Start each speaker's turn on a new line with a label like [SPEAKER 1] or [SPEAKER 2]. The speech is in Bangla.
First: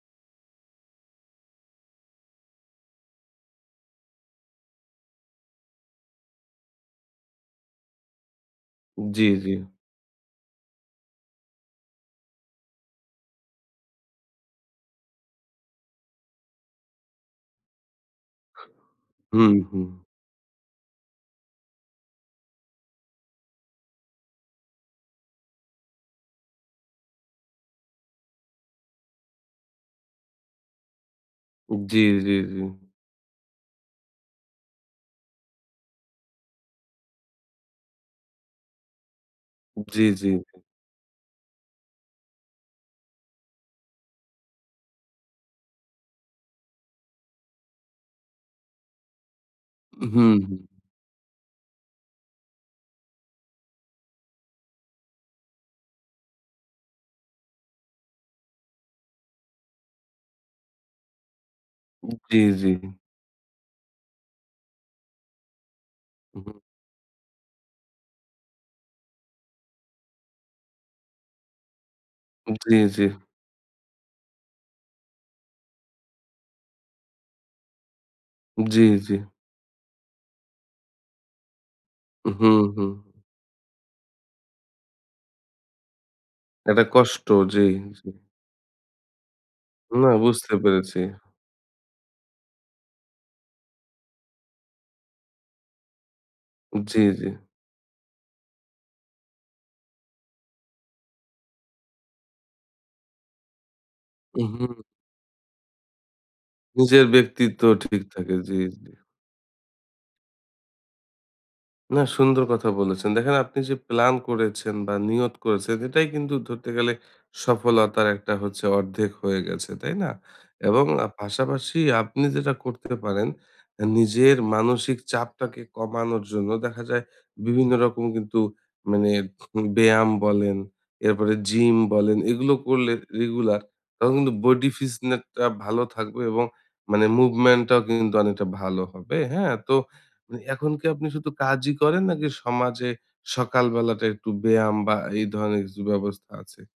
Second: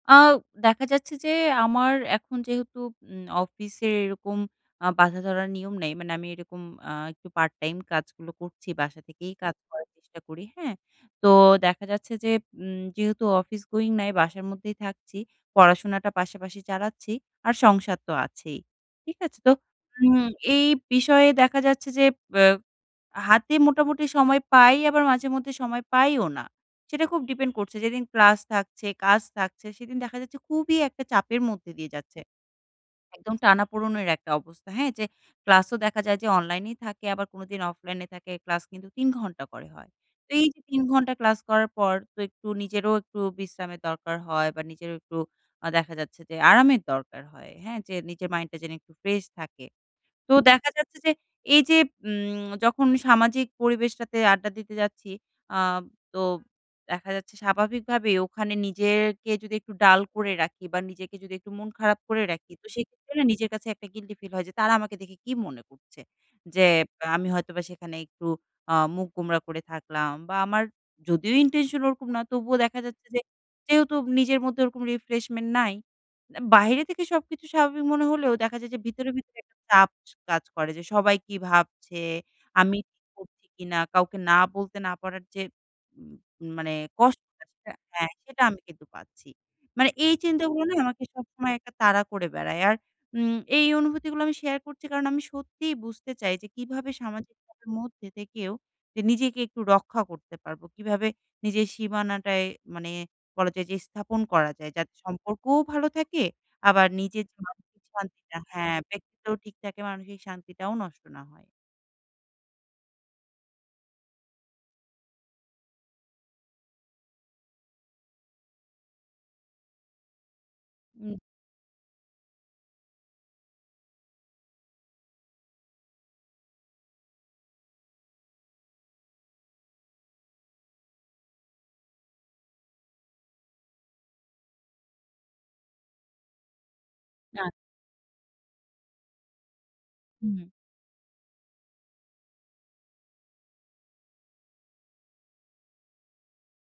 [SPEAKER 1] আ দেখা যাচ্ছে যে, আমার এখন যেহেতু উম অফিসের এরকম আ বাধাধরা নিয়ম নেই। মানে আমি এরকম আ একটু পার্টটাইম কাজগুলো করছি বাসা
[SPEAKER 2] জি,
[SPEAKER 1] থেকেই
[SPEAKER 2] জি।
[SPEAKER 1] কাজ করার চেষ্টা করি। হ্যাঁ? তো দেখা যাচ্ছে যে, উম যেহেতু অফিস গোয়িং নাই, বাসার মধ্যেই থাকছি, পড়াশোনাটা পাশাপাশি চালাচ্ছি আর সংসার তো আছেই। ঠিক আছে? তো
[SPEAKER 2] উহু।
[SPEAKER 1] উম এই বিষয়ে দেখা যাচ্ছে যে, অ্যা হাতে মোটামুটি সময় পাই আবার মাঝে মধ্যে সময় পাইও না। সেটা খুব ডিপেন্ড করছে। যে, দিন ক্লাস থাকছে, কাজ থাকছে, সেদিন দেখা যাচ্ছে খুবই একটা চাপের মধ্যে দিয়ে
[SPEAKER 2] জি,
[SPEAKER 1] যাচ্ছে।
[SPEAKER 2] জি, জি।
[SPEAKER 1] একদম টানাপোড়েনের একটা অবস্থা। হ্যাঁ, যে, ক্লাসও দেখা যায় যে, অনলাইনেই থাকে আবার কোনোদিন অফলাইনে থাকে। ক্লাস কিন্তু ৩ ঘন্টা করে হয়।
[SPEAKER 2] জি, জি।
[SPEAKER 1] তো এই যে, ৩ ঘন্টা ক্লাস করার পর তো একটু নিজেরও একটু বিশ্রামের দরকার হয় বা নিজেরও একটু আ দেখা যাচ্ছে যে, আরামের দরকার হয়। হ্যাঁ, যে, নিজের মাইন্ডটা জানি একটু ফ্রেশ থাকে।
[SPEAKER 2] উহু,
[SPEAKER 1] তো
[SPEAKER 2] হুম।
[SPEAKER 1] দেখা যাচ্ছে যে, এই যে, উম যখন সামাজিক পরিবেশটাতে আড্ডা দিতে যাচ্ছি, আ তো দেখা যাচ্ছে স্বাভাবিক ভাবেই ওখানে নিজেরকে যদি একটু ডাল করে রাখি বা নিজেকে যদি একটু মন খারাপ করে
[SPEAKER 2] জি,
[SPEAKER 1] রাখি, তো
[SPEAKER 2] জি।
[SPEAKER 1] সেক্ষেত্রে না, নিজের কাছে একটা গিল্টি ফিল হয় যে, তারা আমাকে দেখে কী মনে করছে?
[SPEAKER 2] উহু।
[SPEAKER 1] যে, আমি হয়তোবা সেখানে একটু আ মুখ গোমড়া করে থাকলাম বা আমার যদিও intention ওরকম না, তবুও
[SPEAKER 2] জি,
[SPEAKER 1] দেখা
[SPEAKER 2] জি।
[SPEAKER 1] যাচ্ছে যে, যেহেতু নিজের মধ্যে ওরকম refreshment নাই, অ্যা বাইরে থেকে সবকিছু স্বাভাবিক মনে হলেও দেখা যায় যে,
[SPEAKER 2] জি,
[SPEAKER 1] ভিতরে,
[SPEAKER 2] জি।
[SPEAKER 1] ভিতরে একটা চাপ কাজ করে যে, সবাই কী ভাবছে,
[SPEAKER 2] উহু
[SPEAKER 1] আমি
[SPEAKER 2] হুম।
[SPEAKER 1] ঠিক করছি কিনা, কাউকে না বলতে না পারার যে, উম মানে
[SPEAKER 2] একটা কষ্ট,
[SPEAKER 1] কষ্টটা,
[SPEAKER 2] জি,।
[SPEAKER 1] সেটা হ্যাঁ,
[SPEAKER 2] [unintelligible]
[SPEAKER 1] সেটা আমি কিন্তু পাচ্ছি। মানে
[SPEAKER 2] না,
[SPEAKER 1] এই
[SPEAKER 2] বুঝতে
[SPEAKER 1] চিন্তাগুলা না
[SPEAKER 2] পেরেছি।
[SPEAKER 1] আমাকে সবসময় একটা তাড়া করে বেড়ায়। আর উম এই অনুভূতিগুলা আমি শেয়ার করছি কারণ আমি সত্যিই বুঝতে চাই যে, কীভাবে
[SPEAKER 2] জি, জি।
[SPEAKER 1] সামাজিকতার মধ্যে থেকেও যে, নিজেকে একটু রক্ষা করতে পারব, কীভাবে নিজের সীমানাটায় মানে বলা যায় যে, স্থাপন করা যায়
[SPEAKER 2] উহু।
[SPEAKER 1] যাতে সম্পর্কও ভালো থাকে আবার
[SPEAKER 2] নিজের
[SPEAKER 1] নিজের যে,
[SPEAKER 2] ব্যক্তিত্বও
[SPEAKER 1] মানসিক
[SPEAKER 2] ঠিক থাকে।
[SPEAKER 1] শান্তিটা
[SPEAKER 2] জি,
[SPEAKER 1] হ্যাঁ,
[SPEAKER 2] জি।
[SPEAKER 1] ব্যক্তিত্বও ঠিক থাকে, মানসিক শান্তিটাও নষ্ট না হয়।
[SPEAKER 2] না, সুন্দর কথা বলেছেন। দেখেন আপনি যে, প্ল্যান করেছেন বা নিয়ত করেছেন, এটাই কিন্তু ধরতে গেলে সফলতার একটা হচ্ছে অর্ধেক হয়ে গেছে। তাই না? এবং আ
[SPEAKER 1] উ
[SPEAKER 2] পাশাপাশি আপনি যেটা করতে পারেন নিজের মানসিক চাপটাকে কমানোর জন্য, দেখা যায় বিভিন্ন রকম কিন্তু মানে উম ব্যায়াম বলেন, এরপরে জিম বলেন, এগুলো করলে রেগুলার তখন কিন্তু বডি ফিটনেসটা ভালো থাকবে এবং মানে
[SPEAKER 1] আ
[SPEAKER 2] মুভমেন্টটাও কিন্তু অনেকটা ভালো হবে। হ্যাঁ, তো
[SPEAKER 1] হুম।
[SPEAKER 2] এখন কি আপনি শুধু কাজই করেন নাকি সমাজে সকালবেলাটা একটু ব্যায়াম বা এই ধরনের কিছু ব্যবস্থা আছে?